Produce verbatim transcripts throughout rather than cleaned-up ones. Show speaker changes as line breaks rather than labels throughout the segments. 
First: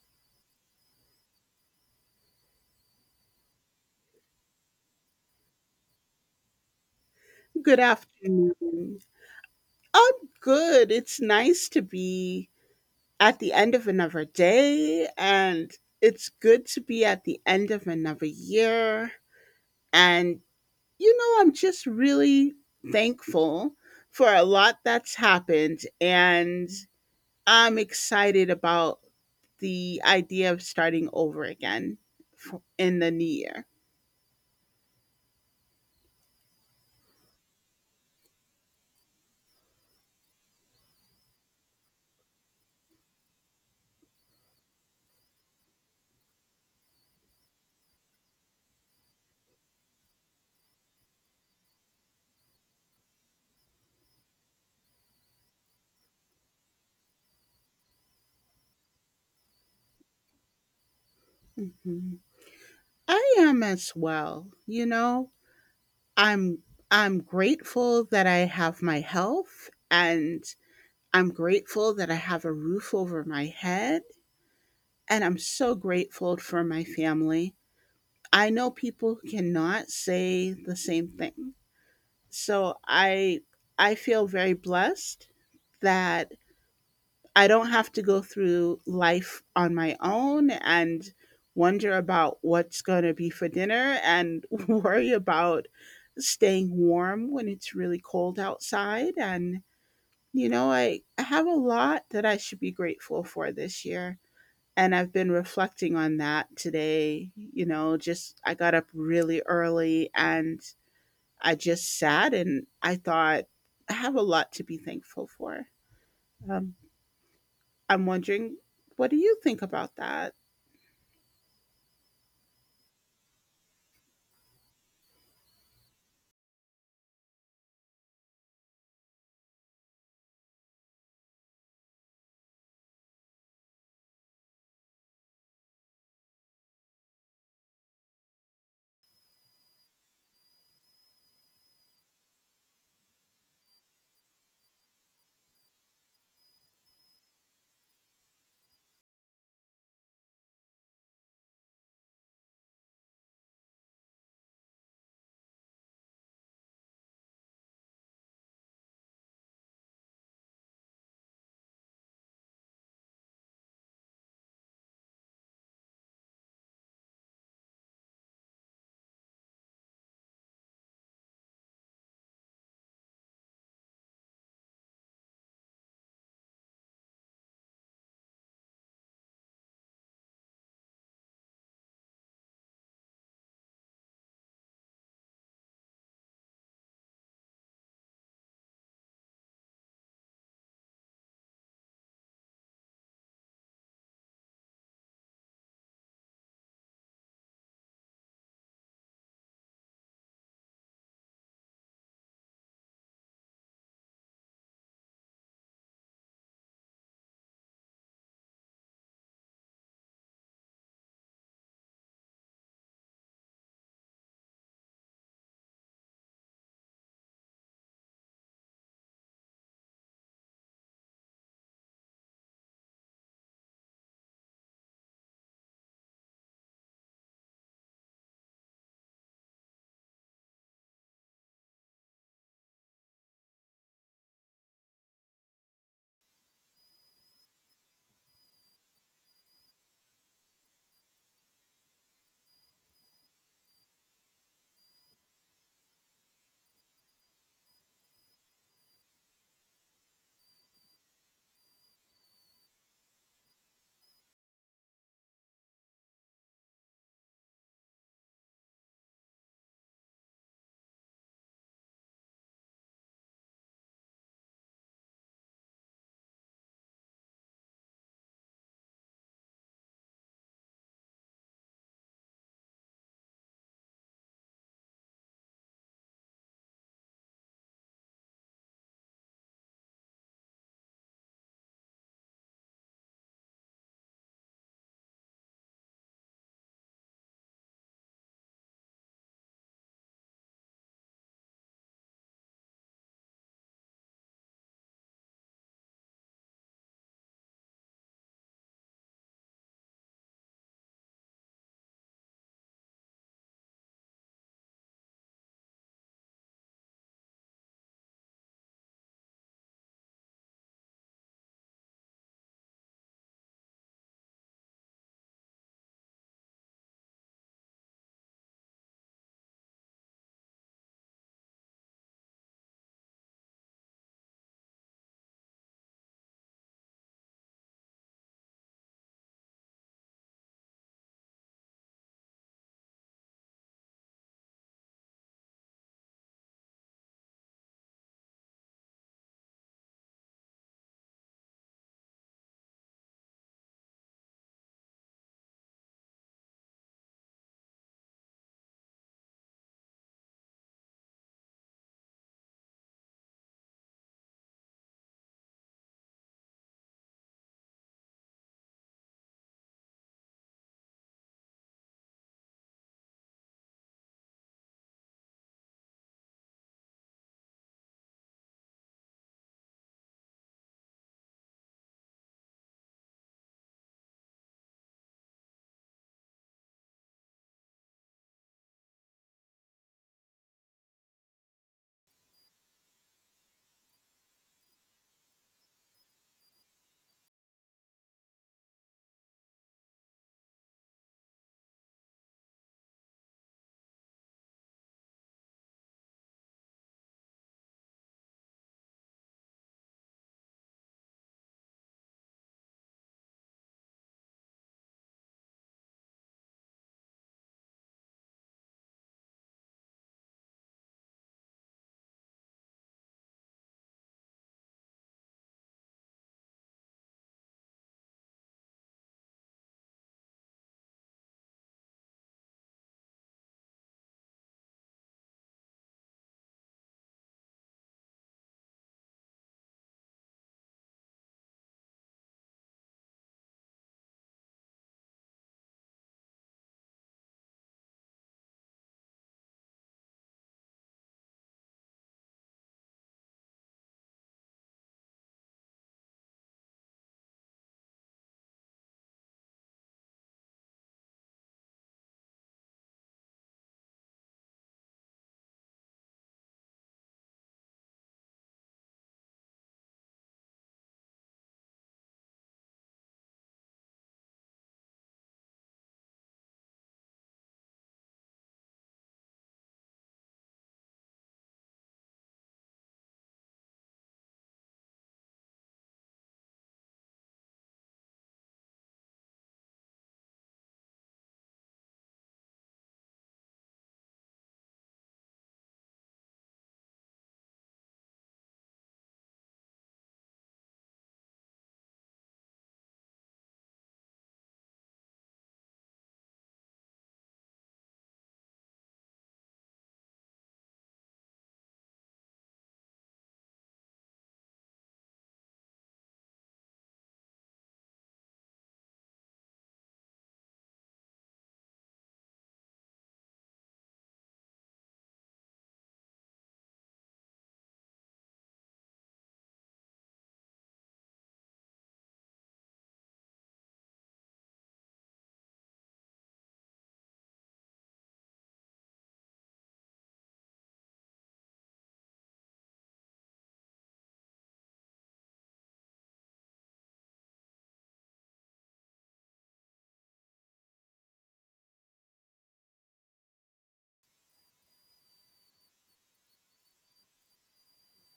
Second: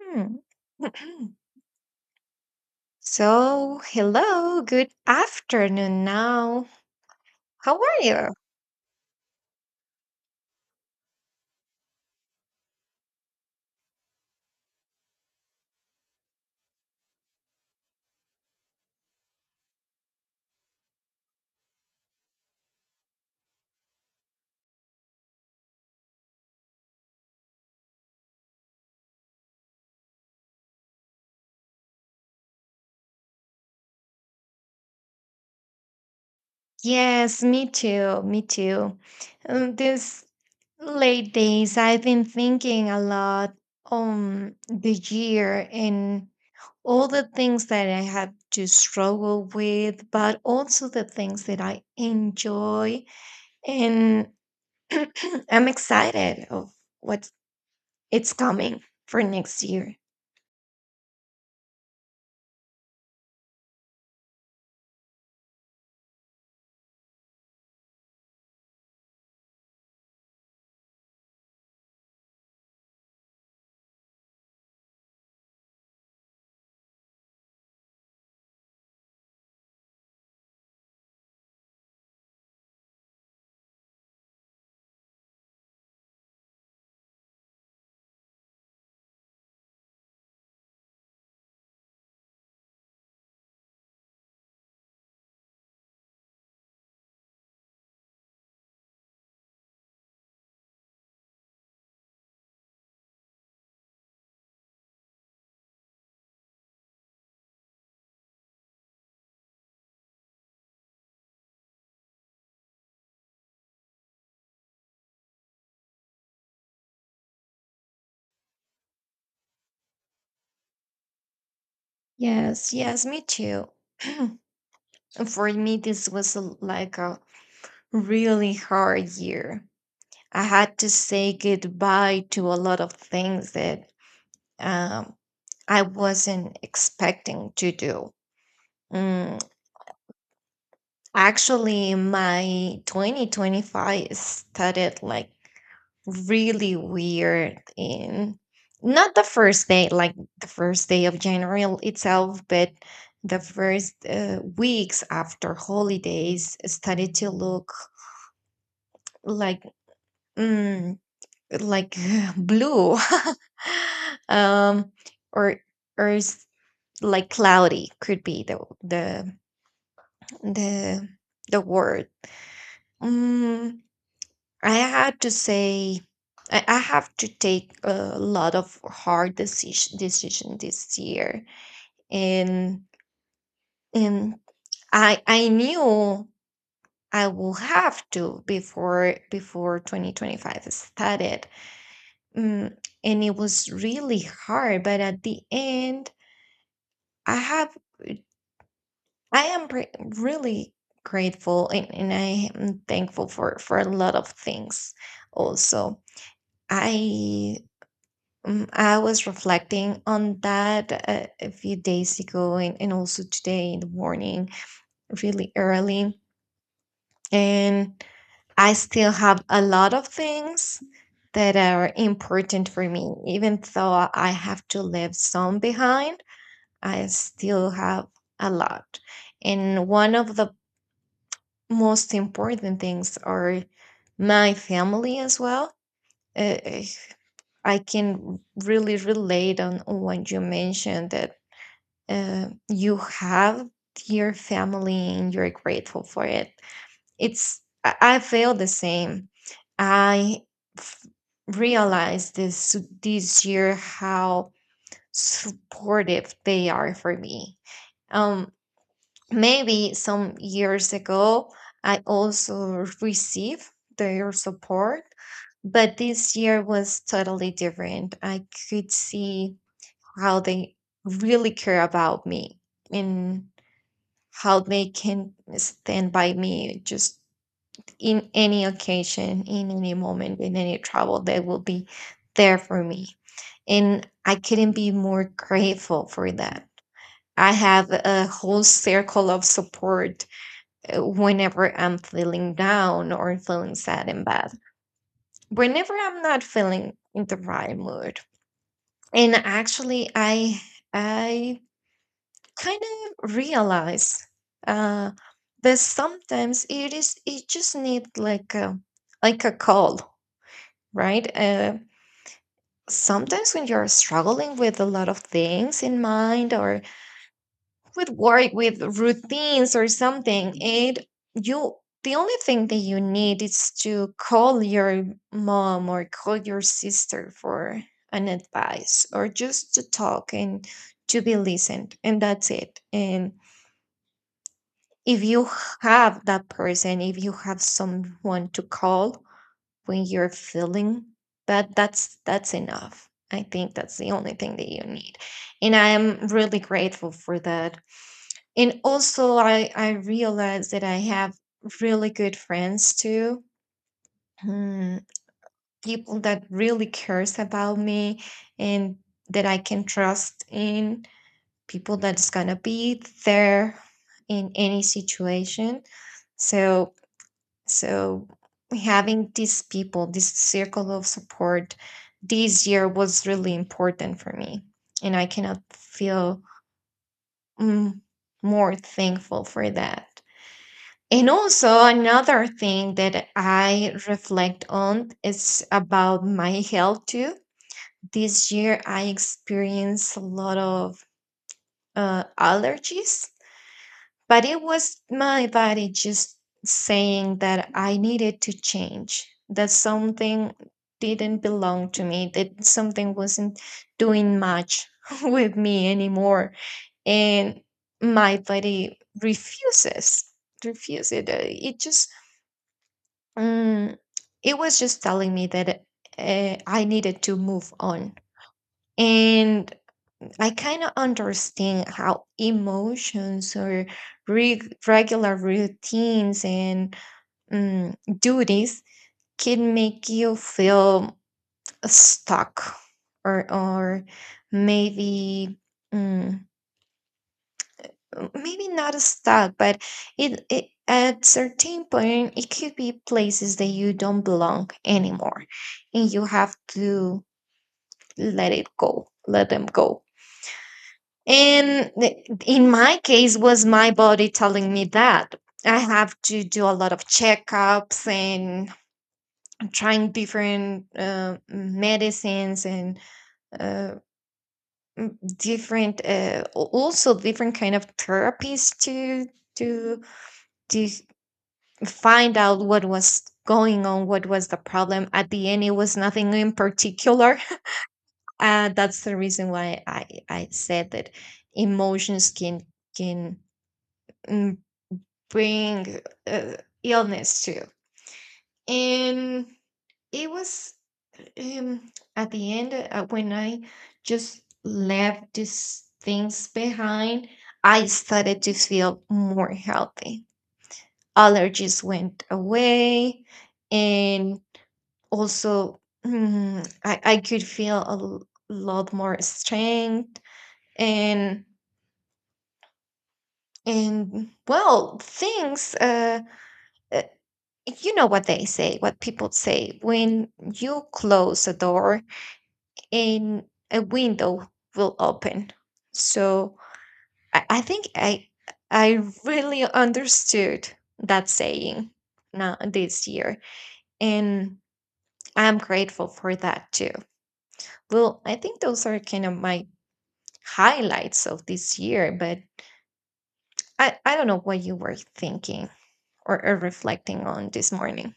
Hmm. So, hello, good afternoon now. How
Good
are you?
afternoon. I'm good. It's nice to be at the end of another day, and it's good to be at the end of another year. And, you know, I'm just really thankful for a lot that's happened, and I'm excited about the idea of starting over again f- in the new year.
Yes, me too, me too. Um, these late days, I've been thinking a lot on the year and all the things that I had to struggle with, but also the things that I enjoy. And I'm excited of what it's coming for next year.
Mhm. I am as well, you know. I'm I'm grateful that I have my health and I'm grateful that I have a roof over my head and I'm so grateful for my family. I know people cannot say the same thing. So I I feel very blessed that I don't have to go through life on my own and wonder about what's going to be for dinner and worry about staying warm when it's really cold outside. And, you know, I, I have a lot that I should be grateful for this year. And I've been reflecting on that today. You know, just I got up really early and I just sat and I thought, I have a lot to be thankful for. Um, I'm wondering, what do you think about that?
Yes, yes, me too. For me, this was a, like a really hard year. I had to say goodbye to a lot of things that um, I wasn't expecting to do. Mm, actually, my twenty twenty-five started like really weird, and not the first day, like the first day of January itself, but the first uh, weeks after holidays started to look like, mm, like blue, um or or s- like cloudy could be the the the the word. Mm, I had to say, I, I have to take a lot of hard decision decision this year, and and I I knew I will have to before before twenty twenty-five started, mm, and it was really hard. But at the end, I have I am pre- really grateful, and, and I am thankful for for a lot of things. Also, I Mm, I was reflecting on that uh, a few days ago, and, and also today in the morning, really early. And I still have a lot of things that are important for me. Even though I have to leave some behind, I still have a lot. And one of the most important things are my family as well. Uh, I can really relate on on what you mentioned, that uh, you have your family and you're grateful for it. It's, I, I feel the same. I f- realized this this year how supportive they are for me. Um, Maybe some years ago I also received their support, but this year was totally different. I could see how they really care about me and how they can stand by me just in any occasion, in any moment, in any trouble, they will be there for me. And I couldn't be more grateful for that. I have a whole circle of support uh, whenever I'm feeling down or feeling sad and bad, whenever I'm not feeling in the right mood. And actually, I I kind of realize uh, that sometimes it is, it just need like a, like a call, right? Uh, sometimes when you're struggling with a lot of things in mind, or with work, with routines or something, it, you, the only thing that you need is to call your mom or call your sister for an advice, or just to talk and to be listened, and that's it. And if you have that person, if you have someone to call when you're feeling bad, that's that's enough. I think that's the only thing that you need. And I am really grateful for that. And also, I I realize that I have really good friends too. Hmm, people that really cares about me, and that I can trust in, people that's going to be there in any situation. So So having these people, this circle of support this year was really important for me. And I cannot feel, mm, more thankful for that. And also, another thing that I reflect on is about my health too. This year, I experienced a lot of uh, allergies. But it was my body just saying that I needed to change, that something didn't belong to me, that something wasn't doing much with me anymore. And my body refuses, refuses it. uh, It just, mm, it was just telling me that uh, I needed to move on. And I kind of understand how emotions or reg- regular routines and mm, duties can make you feel stuck, or or maybe, mm, maybe not stuck, but it, it at certain point it could be places that you don't belong anymore, and you have to let it go, let them go. And th- in my case, was my body telling me that I have to do a lot of checkups and trying different uh, medicines and uh, different, uh, al- also different kind of therapies to to to find out what was going on, what was the problem. At the end, it was nothing in particular. Uh, that's the reason why I I said that emotions can, can mm, bring uh, illness to. And it was, um, at the end uh, when I just left these things behind, I started to feel more healthy. Allergies went away, and also, mm, I, I could feel a l- lot more strength and and well things. Uh, uh, you know what they say, what people say, when you close a door and a window will open. So I, I think I I really understood that saying now this year. And I'm grateful for that too. Well, I think those are kind of my highlights of this year, but I, I don't know what you were thinking or, or reflecting on this morning.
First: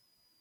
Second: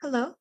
Hello.